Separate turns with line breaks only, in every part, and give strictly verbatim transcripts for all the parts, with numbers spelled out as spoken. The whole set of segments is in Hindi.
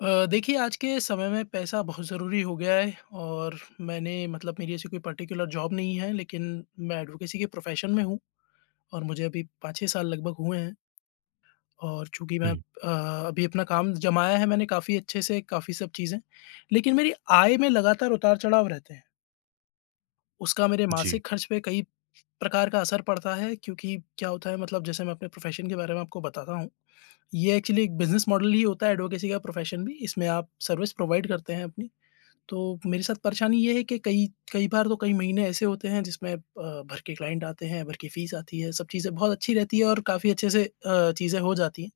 अ, देखिए आज के समय में पैसा बहुत ज़रूरी हो गया है और मैंने मतलब मेरी ऐसी कोई पर्टिकुलर जॉब नहीं है, लेकिन मैं एडवोकेसी के प्रोफ़ेशन में हूँ और मुझे अभी पाँच छह साल लगभग हुए हैं और चूँकि मैं अब
हुँ।
अ, अभी अपना काम जमाया है मैंने काफ़ी अच्छे से काफ़ी सब चीज़ें, लेकिन मेरी आय में लगातार उतार-चढ़ाव रहते हैं। उसका मेरे
जी।
मासिक खर्च पे कई प्रकार का असर पड़ता है, क्योंकि क्या होता है मतलब जैसे मैं अपने प्रोफ़ेशन के बारे में आपको बताता हूँ, ये एक्चुअली एक बिज़नेस मॉडल ही होता है एडवोकेसी का प्रोफ़ेशन भी, इसमें आप सर्विस प्रोवाइड करते हैं अपनी, तो मेरे साथ परेशानी ये है कि कई-कई बार तो कई महीने ऐसे होते हैं जिसमें अ, भर के क्लाइंट आते हैं, भर की फ़ीस आती है, सब चीज़ें बहुत अच्छी रहती है और काफ़ी अच्छे से अ, चीज़ें हो जाती हैं,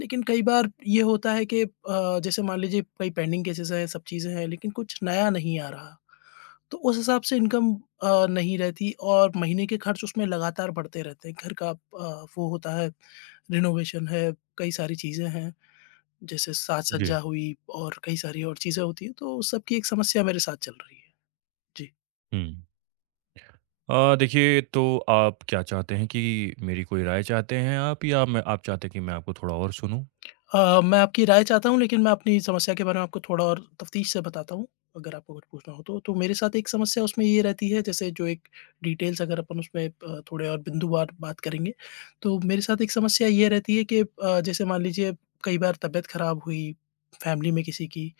लेकिन कई बार ये होता है कि अ, जैसे मान लीजिए कई पेंडिंग केसेज़ हैं, सब चीज़ें हैं, लेकिन कुछ नया नहीं आ रहा, तो उस हिसाब से इनकम अ, नहीं रहती और महीने के खर्च उसमें लगातार बढ़ते रहते हैं। घर का अ, वो होता है रेनोवेशन है, कई सारी चीज़ें हैं जैसे
जी।
साज-सज्जा हुई और कई सारी और चीज़ें होती हैं, तो सब की एक समस्या मेरे साथ चल रही है। जी।
हुँ। अ, देखिए तो आप क्या चाहते हैं कि मेरी कोई राय चाहते हैं आप या मैं आप चाहते हैं कि मैं आपको थोड़ा और सुनूँ?
अ, मैं आपकी राय चाहता हूँ लेकिन मैं अपनी समस्या के बारे में आपको थोड़ा और तफ़्तीश से बताता हूँ, अगर आपको कुछ पूछना हो तो, तो मेरे साथ एक समस्या उसमें ये रहती है, जैसे जो एक डिटेल्स अगर अपन उसमें अ, थोड़े और बिंदुवार बात करेंगे, तो मेरे साथ एक समस्या ये रहती है कि अ, जैसे मान लीजिए कई बार तबीयत खराब हुई फैमिली में किसी की,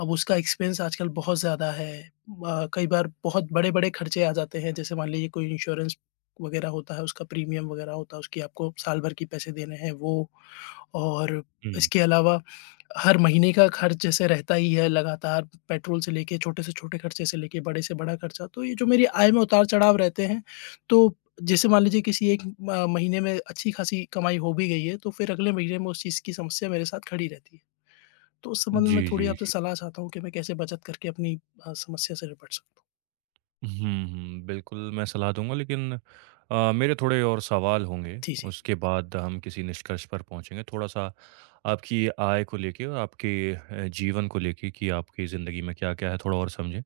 अब उसका एक्सपेन्स आजकल बहुत ज़्यादा है अ, कई बार बहुत बड़े-बड़े खर्चे आ जाते हैं, जैसे मान लीजिए कोई इन्श्योरेंस वगैरह होता है, उसका प्रीमियम वगैरह होता है, उसकी आपको साल भर की पैसे देने हैं वो और
हुँ।
इसके अलावा हर महीने का खर्च जैसे रहता ही है, लगातार पेट्रोल से लेके छोटे से छोटे खर्चे से लेके, बड़े से बड़ा खर्चा। तो ये जो मेरी आय में उतार-चढ़ाव रहते हैं तो जैसे मान लीजिए किसी एक म अ, महीने में अच्छी-खासी कमाई हो भी गई है तो फिर अगले महीने में उस चीज़ की समस्या मेरे साथ खड़ी रहती है। तो उस संबंध में मैं
जी,
थोड़ी
जी,
आपसे
जी।
सलाह चाहता हूँ, कि मैं कैसे बचत करके अपनी अ, समस्या से निपट सकता हूँ?
हुँ, हुँ, बिल्कुल मैं सलाह दूँगा लेकिन अ, मेरे थोड़े और सवाल होंगे,
जी, जी।
उसके बाद हम किसी निष्कर्ष पर पहुँचेंगे, थोड़ा-सा आपकी आय को लेके और आपके अ, जीवन को लेके कि आपके ज़िंदगी में क्या-क्या है थोड़ा और समझें,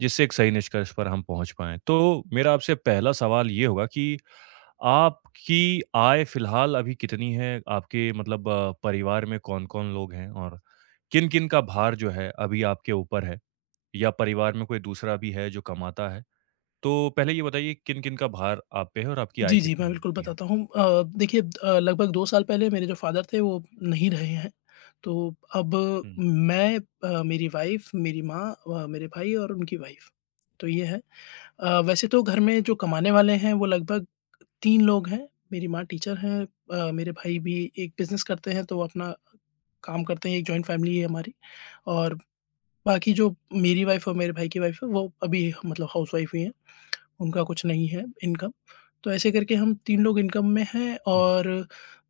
जिससे एक सही निष्कर्ष पर हम पहुँच पाएँ। तो मेरा आपसे पहला सवाल ये होगा कि आपकी आय फिलहाल अभी कितनी है, आपके मतलब अ, परिवार में कौन-कौन लोग हैं? और किन-किन का भार जो है, अभी आपके ऊपर है या परिवार में कोई दूसरा भी है जो कमाता है, तो पहले ये बताइए किन-किन का भार आप पे है, और आपकी आय
जी, जी मैं
कितनी,
बिल्कुल
कितनी है?
बताता हूँ। अ, देखिए अ, लगभग दो साल पहले मेरे जो फादर थे वो नहीं रहे हैं, तो अब
हुँ।
मैं अ, मेरी वाइफ मेरी माँ अ, व मेरे भाई और उनकी वाइफ तो ये है। अ, वैसे तो घर में जो कमाने वाले हैं वो लगभग तीन लोग हैं, मेरी माँ टीचर हैं अ, मेरे भाई भी एक बिज़नेस करते हैं, तो अपना काम करते हैं एक जॉइन्ट फैमिली है हमारी और बाकी जो मेरी वाइफ और मेरे भाई की वाइफ है वो अभी मतलब हाउसवाइफ ही हैं। उनका कुछ नहीं है इनकम तो ऐसे करके हम तीन लोग इनकम में है
हुँ।
और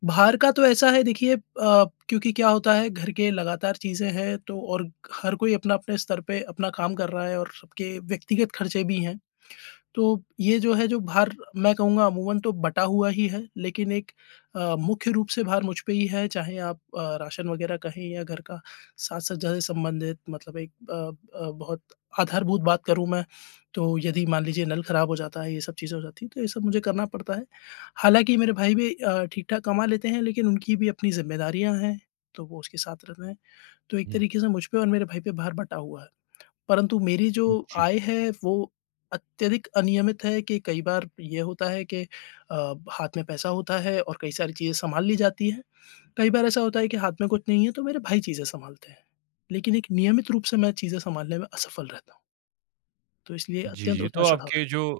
बाहर का तो ऐसा है देखिए अ, क्योंकि क्या होता है घर के लगातार चीज़ें हैं, तो और हर कोई अपना अपने स्तर पे अपना काम कर रहा है और सबके व्यक्तिगत खर्चे भी हैं, तो ये जो है जो भार मैं कहूँगा अमूमन तो बँटा हुआ ही है, लेकिन एक अ, मुख्य रूप से भार मुझ पे ही है चाहे आप अ, राशन वगैरह कहें या घर का साज-सज्जा से संबंधित मतलब एक अ अ, बहुत आधारभूत बात करूँ मैं, तो यदि मान लीजिए नल खराब हो जाता है ये सब चीज़ें हो जाती हैं, तो ये सब मुझे करना पड़ता है। हालाँकि, मेरे भाई भी अ, ठीक-ठाक कमा लेते हैं लेकिन उनकी भी अपनी ज़िम्मेदारियाँ हैं, तो वो उसके साथ रहते हैं, तो एक
हुँ।
तरीके से मुझ पे और मेरे भाई पे भार बँटा हुआ है। परंतु मेरी जो
हुँ, जी।
आय है वो अत्यधिक अनियमित है कि कई बार ये होता है कि अ, हाथ में पैसा होता है और कई सारी चीज़ें सँभाल ली जाती हैं, कई बार ऐसा होता है कि हाथ में कुछ नहीं है, तो मेरे भाई चीज़ें सँभालते हैं, लेकिन एक नियमित रूप से मैं चीज़ें सँभालने में असफल रहता हूँ। तो इसलिए
जी,
अत्यंत
जी, तो
उतार-चढ़ाव है।
आपके जो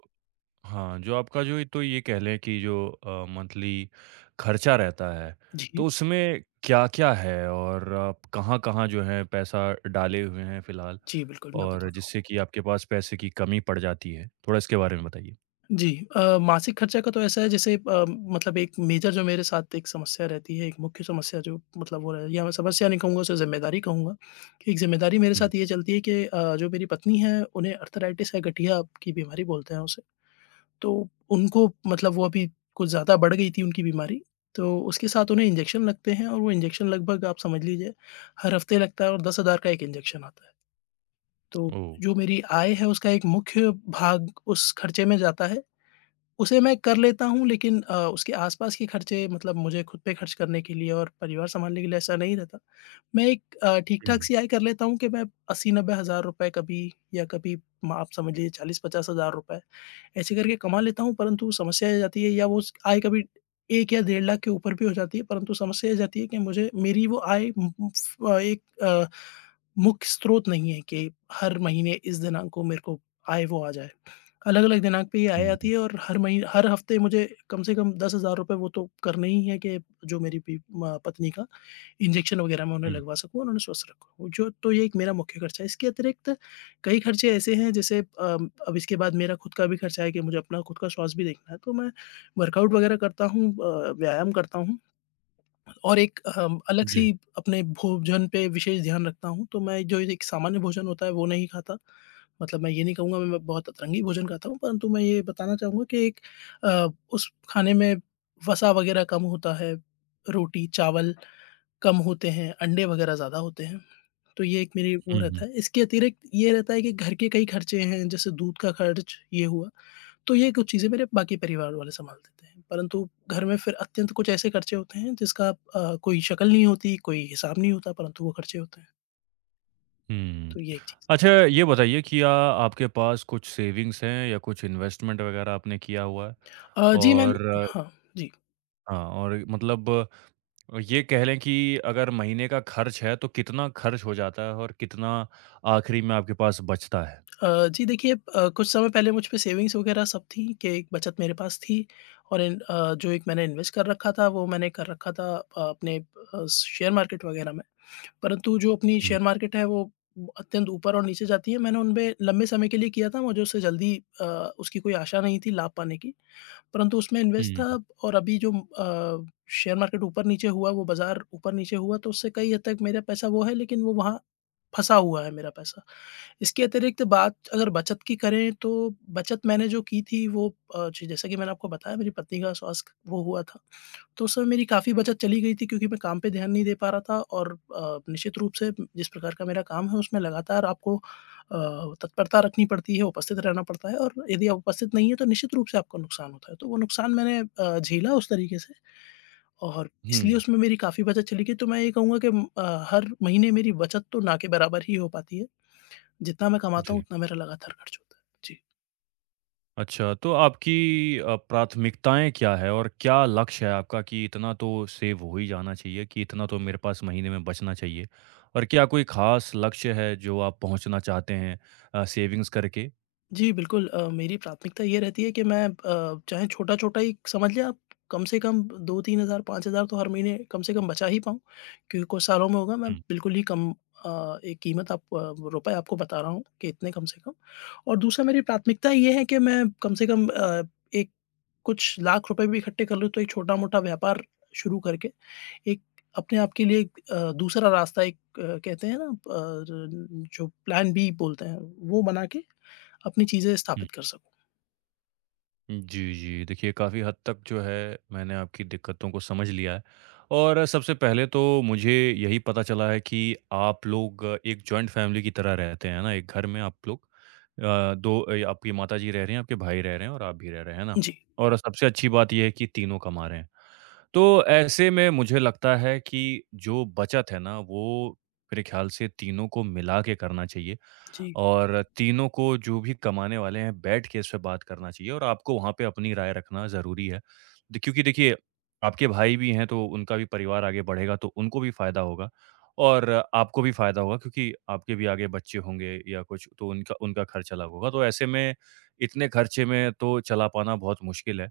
हाँ जो आपका जो ए तो ये कह लें कि जो अ, मंथली खर्चा रहता है,
जी।
तो उसमें क्या-क्या है और कहाँ-कहाँ जो हैं पैसा डाले हुए हैं फिलहाल,
जी, बिल्कुल मैं
और
बताता हूँ आपको।
जिससे कि आपके पास पैसे की कमी पड़ जाती है। थोड़ा इसके बारे में बताइए?
जी अ, मासिक खर्चा का तो ऐसा है जैसे अ, मतलब एक मेजर जो मेरे साथ एक समस्या रहती है, एक मुख्य समस्या जो मतलब वो है या मैं समस्या नहीं कहूँगा उसे जिम्मेदारी कहूँगा। एक जिम्मेदारी मेरे
हुँ।
साथ ये चलती है कि अ, जो मेरी पत्नी हैं उन्हें आर्थराइटिस है, गठिया की बीमारी बोलते हैं उसे, तो उनको मतलब वो अभी कुछ ज़्यादा बढ़ गई थी उनकी बीमारी। तो, उसके साथ उन्हें इन्जेक्शन लगते हैं और वो इन्जेक्शन लगभग आप समझ लीजिए, हर हफ्ते लगता है और दस हज़ार का एक इन्जेक्शन आता है। तो,
ओह!
जो मेरी आय है उसका एक मुख्य भाग उस खर्चे में जाता है, उसे मैं कर लेता हूँ लेकिन अ, उसके आस-पास के खर्चे मतलब मुझे ख़ुद पे खर्च करने के लिए और परिवार सँभालने के लिए ऐसा नहीं रहता। मैं एक अ, ठीक-ठाक
हुँ।
सी आय कर लेता हूँ कि मैं अस्सी नब्बे हज़ार रुपए कभी या कभी म आप समझिए चालीस-पचास हज़ार रुपए, ऐसे करके कमा लेता हूँ, परंतु समस्या ये आ जाती है या वो उस आय कभी एक या डेढ़ लाख के ऊपर भी हो जाती है, परंतु समस्या ये आ जाती है कि मुझे मेरी वो आय उम उम फ अ, एक अ, मुख्य स्रोत नहीं है कि हर महीने इस दिनांक को मेरे को आय वो आ जाए। अलग-अलग दिनांक पे ये आय
हुँ,
आती
हुँ।
है और हर मही हर हफ्ते मुझे कम से कम दस हज़ार रुपए वो तो करने ही है, कि जो मेरी बी अ, पत्नी का इन्जेक्शन वग़ैरह मैं उन्हें
हुँ।
लगवा सकूँ और उन्हें स्वस्थ रखूँ। जो तो ये एक मेरा मुख्य खर्चा है इसके अतिरिक्त कई खर्चे ऐसे हैं जैसे अ, अब इसके बाद मेरा ख़ुद का भी खर्चा है कि मुझे अपना ख़ुद का स्वास्थ्य भी देखना है, तो मैं वर्कआउट वग़ैरह करता हूँ अ, व्यायाम करता हूँ। और एक अ, अलग
जी।
सी अपने भोजन पे विशेष ध्यान रखता हूँ, तो मैं जो एक सामान्य भोजन होता है वो नहीं खाता, मतलब मैं ये नहीं कहूँगा मैं मैं बहुत अतरंगी भोजन खाता हूँ, परंतु मैं ये बताना चाहूँगा कि एक अ, उस खाने में वसा वग़ैरह कम होता है, रोटी, चावल कम होते हैं, अंडे वग़ैरह ज़्यादा होते हैं, तो ये एक मेरी वो
हुँ, हुँ।
रहता है। इसके अतिरिक्त ये रहता है कि घर के कई खर्चे हैं, जैसे दूध का खर्च, ये हुआ, तो ये कुछ चीज़ें मेरे बाकी परिवार वाले सँभाल देते हैं, परंतु घर में फिर अत्यंत कुछ ऐसे खर्चे होते हैं जिसका अ, कोई शकल नहीं होती, कोई हिसाब नहीं होता परंतु वो खर्चे होते हैं।
हुँ।
तो ये एक चीज़
अच्छा, ये बताइए कि या आपके पास कुछ सेविंग्स हैं या कुछ इन्वेस्टमेंट वग़ैरह आपने किया हुआ है?
अ, जी मैंम
और
हाँ जी।
हाँ और मतलब ये कह लें कि अगर महीने का खर्च है तो कितना खर्च हो जाता है? और कितना आखिरी में आपके पास बचता है?
अ, जी देखिए अ, कुछ समय पहले मुझपे सेविंग़्स वग़ैरह सब थीं कि एक बचत मेरे पास थी और एन अ, जो एक मैंने इन्वेस्ट कर रखा था वो मैंने कर रखा था अ, अपने अ, शेयर मार्केट वग़ैरह में। परंतु जो अपनी
हुँ।
शेयर मार्केट है वो अत्यंत ऊपर और नीचे जाती है। मैंने उनमें लंबे समय के लिए किया था मुझे उससे जल्दी अ, उसकी कोई आशा नहीं थी लाभ पाने की। परंतु उसमें इन्वेस्ट
हुँ, हुँ।
था और अभी जो म अ, शेयर मार्केट ऊपर-नीचे हुआ है वो बाज़ार ऊपर-नीचे हुआ तो उससे कई हद तक मेरा पैसा वो है लेकिन वो वहाँ फँसा हुआ है मेरा पैसा। इसके अतिरिक्त बात अगर बचत की करें, तो बचत मैंने जो की थी वो अ, जैसे कि मैंने आपको बताया मेरी पत्नी का स्वास्थ्य वो हुआ था। तो उसमें मेरी काफ़ी बचत चली गई थी क्योंकि मैं काम पे ध्यान नहीं दे पा रहा था और अ, निश्चित रूप से जिस प्रकार का मेरा काम है उसमें लगातार आपको अ, तत्परता रखनी पड़ती है, उपस्थित रहना पड़ता है और यदि आप उपस्थित नहीं है, तो निश्चित रूप से आपको नुकसान होता है। तो वो नुकसान मैंने अ, झेला उस तरीके से और इसलिए
हुँ।
उसमें मेरी काफ़ी बचत चली गई। तो मैं यही कहूँगा कि अम, अ, हर महीने मेरी बचत तो ना के बराबर ही हो पाती है। जितना मैं कमाता हूँ
जी।
उतना मेरा लगातार खर्च होता है। जी।
अच्छा, तो आपकी अ, प्राथमिकताएँ क्या है, और क्या लक्ष्य है आपका कि इतना तो सेव हो ही जाना चाहिए, कि इतना तो मेरे पास महीने में बचना चाहिए और क्या कोई खास लक्ष्य है, जो आप पहुँचना चाहते हैं अ, सेविंग्स करके?
जी, बिल्कुल अ, मेरी प्राथमिकता ये रहती है कि मैं अ, चाहे छोटा-छोटा ही समझ लें आप, कम से कम ब दो तीन हज़ार पाँच हज़ार तो हर महीने कम से कम बचा ही पाऊँ। क्योंकि कुछ सालों में होगा, मैं
हुँ।
बिल्कुल ही कम अ, एक कीमत आप रुपए आपको बता रहा हूँ कि इतने कम से कम। और दूसरा मेरी प्राथमिकता ये है कि मैं कम से कम अ, एक कुछ लाख रुपए भी इकट्ठे कर लूँ, तो एक छोटा-मोटा व्यापार शुरू करके, एक अपने आप के लिए एक अ, दूसरा रास्ता एक अ, कहते हैं ना, पर जो प्लान बी बोलते हैं, वो बनाके अपनी चीज़ें
हुँ।
स्थापित कर सकूँ।
हुँ, जी, जी, देखिए, काफ़ी हद तक जो है, मैंने आपकी दिक्कतों को समझ लिया है और सबसे पहले तो मुझे यही पता चला है कि आप लोग एक जॉइंट फ़ैमिली की तरह रहते हैं ना? एक घर में आप लोग अ, दो अ, आपकी माताजी रह रहीं हैं, आपके भाई रह रहे हैं और आप भी रह रहे, हैं ना?
जी।
और सबसे अच्छी बात ये है कि तीनों कमा रहे हैं। तो ऐसे में मुझे लगता है कि जो बचत है ना, वो मेरे ख़्याल से तीनों को मिलाके करना चाहिए
जी।
और तीनों को जो भी कमाने वाले हैं, बैठके इसपे बात करना चाहिए और आपको वहाँ पे अपनी राय रखना ज़रूरी है। द क्योंकि देखिए, आपके भाई भी हैं तो उनका भी परिवार आगे बढ़ेगा तो उनको भी फायदा होगा और आपको भी फायदा होगा, क्योंकि आपके भी आगे बच्चे होंगे या कुछ तो उनका उनका खर्च अलग होगा। तो ऐसे में, इतने खर्चे में तो चला पाना बहुत मुश्किल है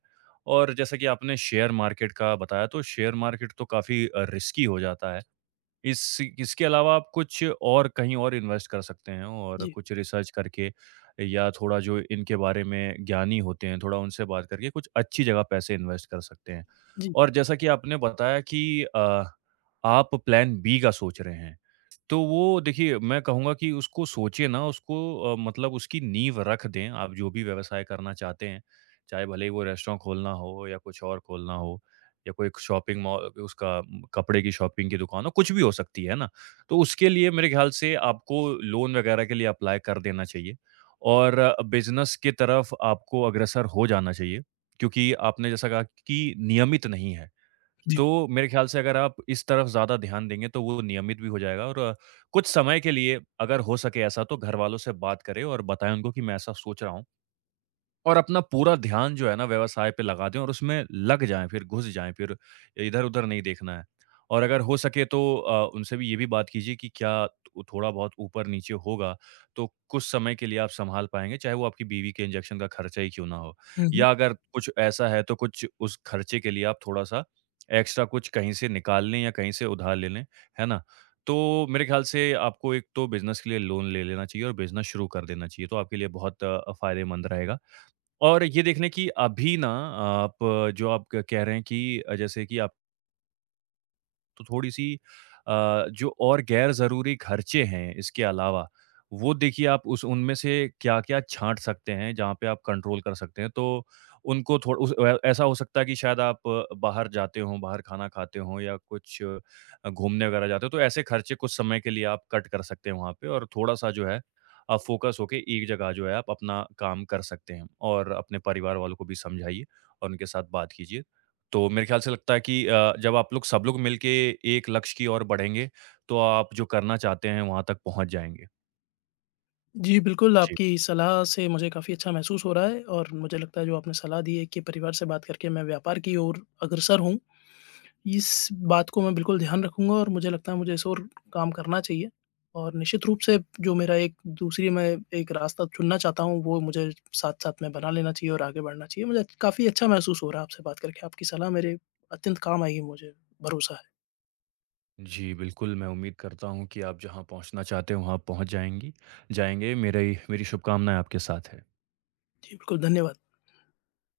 और जैसा कि आपने शेयर मार्केट का बताया तो शेयर मार्केट तो काफ़ी अ, रिस्की हो जाता है। इस इ इसके अलावा आप कुछ और कहीं और इन्वेस्ट कर सकते हैं और
जी।
कुछ रीसर्च करके या थोड़ा जो इनके बारे में ज्ञानी होते हैं, थोड़ा उनसे बात करके कुछ अच्छी जगह पैसे इन्वेस्ट कर सकते हैं।
जी।
और जैसा कि आपने बताया कि अ, आप प्लान बी का सोच रहे हैं, तो वो देखिए, मैं कहूँगा कि उसको सोचिए ना, उसको अ, मतलब उसकी नींव रख दें, आप जो भी व्यवसाय करना चाहते हैं। चाहे भले ही वो रेस्टोरेंट खोलना हो या कुछ और खोलना हो या कोई क शॉपिंग मौ अ, उसका उम, कपड़े की शॉपिंग की दुकान हो, कुछ भी हो सकती है ना। तो उसके लिए मेरे ख़्याल से आपको लोन वगैरह के लिए अप्लाई कर देना चाहिए और बिज़नेस की तरफ आपको अग्रसर हो जाना चाहिए, क्योंकि आपने जैसा कहा कि नियमित नहीं है।
जी।
तो मेरे ख़्याल से अगर आप इस तरफ ज़्यादा ध्यान देंगे, तो वो नियमित भी हो जाएगा और कुछ समय के लिए अगर हो सके ऐसा तो घरवालों से बात करें और बताएँ उनको कि मैं ऐसा सोच रहा हूँ और अपना पूरा ध्यान जो है ना व्यवसाय पे लगा दें और उसमें लग जाएँ, फिर घुस जाएँ, फिर इधर-उधर नहीं देखना है। और अगर हो सके तो अ, उनसे भी ये भी बात कीजिए कि क्या उ थोड़ा बहुत ऊपर-नीचे होगा, तो कुछ समय के लिए आप सँभाल पाएँगे, चाहे वो आपकी बीवी के इंजेक्शन का खर्चा ही क्यों ना हो?
हुँ, हुँ।
या अगर कुछ ऐसा है तो कुछ उस खर्चे के लिए आप थोड़ा-सा एक्स्ट्रा कुछ कहीं से निकालने या कहीं से उधार लें लें, है ना? तो मेरे ख़्याल से आपको एक तो बिज़नेस के लिए लोन ले लेना चाहिए और बिज़नेस शुरू कर देना चाहिए, तो आपके लिए बहुत अ, फायदेमंद रहेगा। और ये देख लें कि अभी ना आप अ, जो आप क कह रहे हैं कि अ, जैसे कि आप तो थोड़ी-सी अ, जो और गैर ज़रूरी खर्चे हैं, इसके अलावा, वो देखिए आप उस उनमें से क्या-क्या छाँट सकते हैं, जहाँ पे आप कंट्रोल कर सकते हैं, तो उनको थोड़ उस अ अ, ऐसा हो सकता है कि शायद आप बाहर जाते हों, बाहर खाना खाते हों या कुछ अ, घूमने वगैरह जाते हों, तो ऐसे खर्चे कुछ समय के लिए आप कट कर सकते हो वहाँ पे और थोड़ा-सा जो है आप फ़ोकस होके एक जगह जो है आप अपना काम कर सकते हैं और अपने परिवार वालों को भी समझाइए और उनके साथ बात कीजिए, तो मेरे ख्याल से लगता है कि अ, जब आप लोग सब लोग मिलके एक लक्ष्य की ओर बढ़ेंगे तो आप जो करना चाहते हैं, वहाँ तक पहुँच जाएँगे।
जी, बिल्कुल
जी।
आपकी सलाह से मुझे काफ़ी अच्छा महसूस हो रहा है और मुझे लगता है जो आपने सलाह दी है कि परिवार से बात करके मैं व्यापार की ओर अग्रसर होऊँ, इस बात को मैं बिल्कुल ध्यान रखूँगा और मुझे लगता है मुझे इस ओर काम करना चाहिए और निश्चित रूप से जो मेरा एक दूसरी मैं एक रास्ता चुनना चाहता हूँ, वो मुझे साथ-साथ में बना लेना चाहिए और आगे बढ़ना चाहिए। मुझे अच काफ़ी अच्छा महसूस हो रहा है आपसे बात करके, आपकी सलाह मेरे अत्यंत काम आएगी मुझे भरोसा है।
जी, बिल्कुल, मैं उम्मीद करता हूँ कि आप जहाँ पहुँचना चाहते हैं वहाँ पहुँच जाएँगी जाएँगे मेरा ये मेरी शुभकामनाएँ आपके साथ हैं।
जी, बिल्कुल धन्यवाद।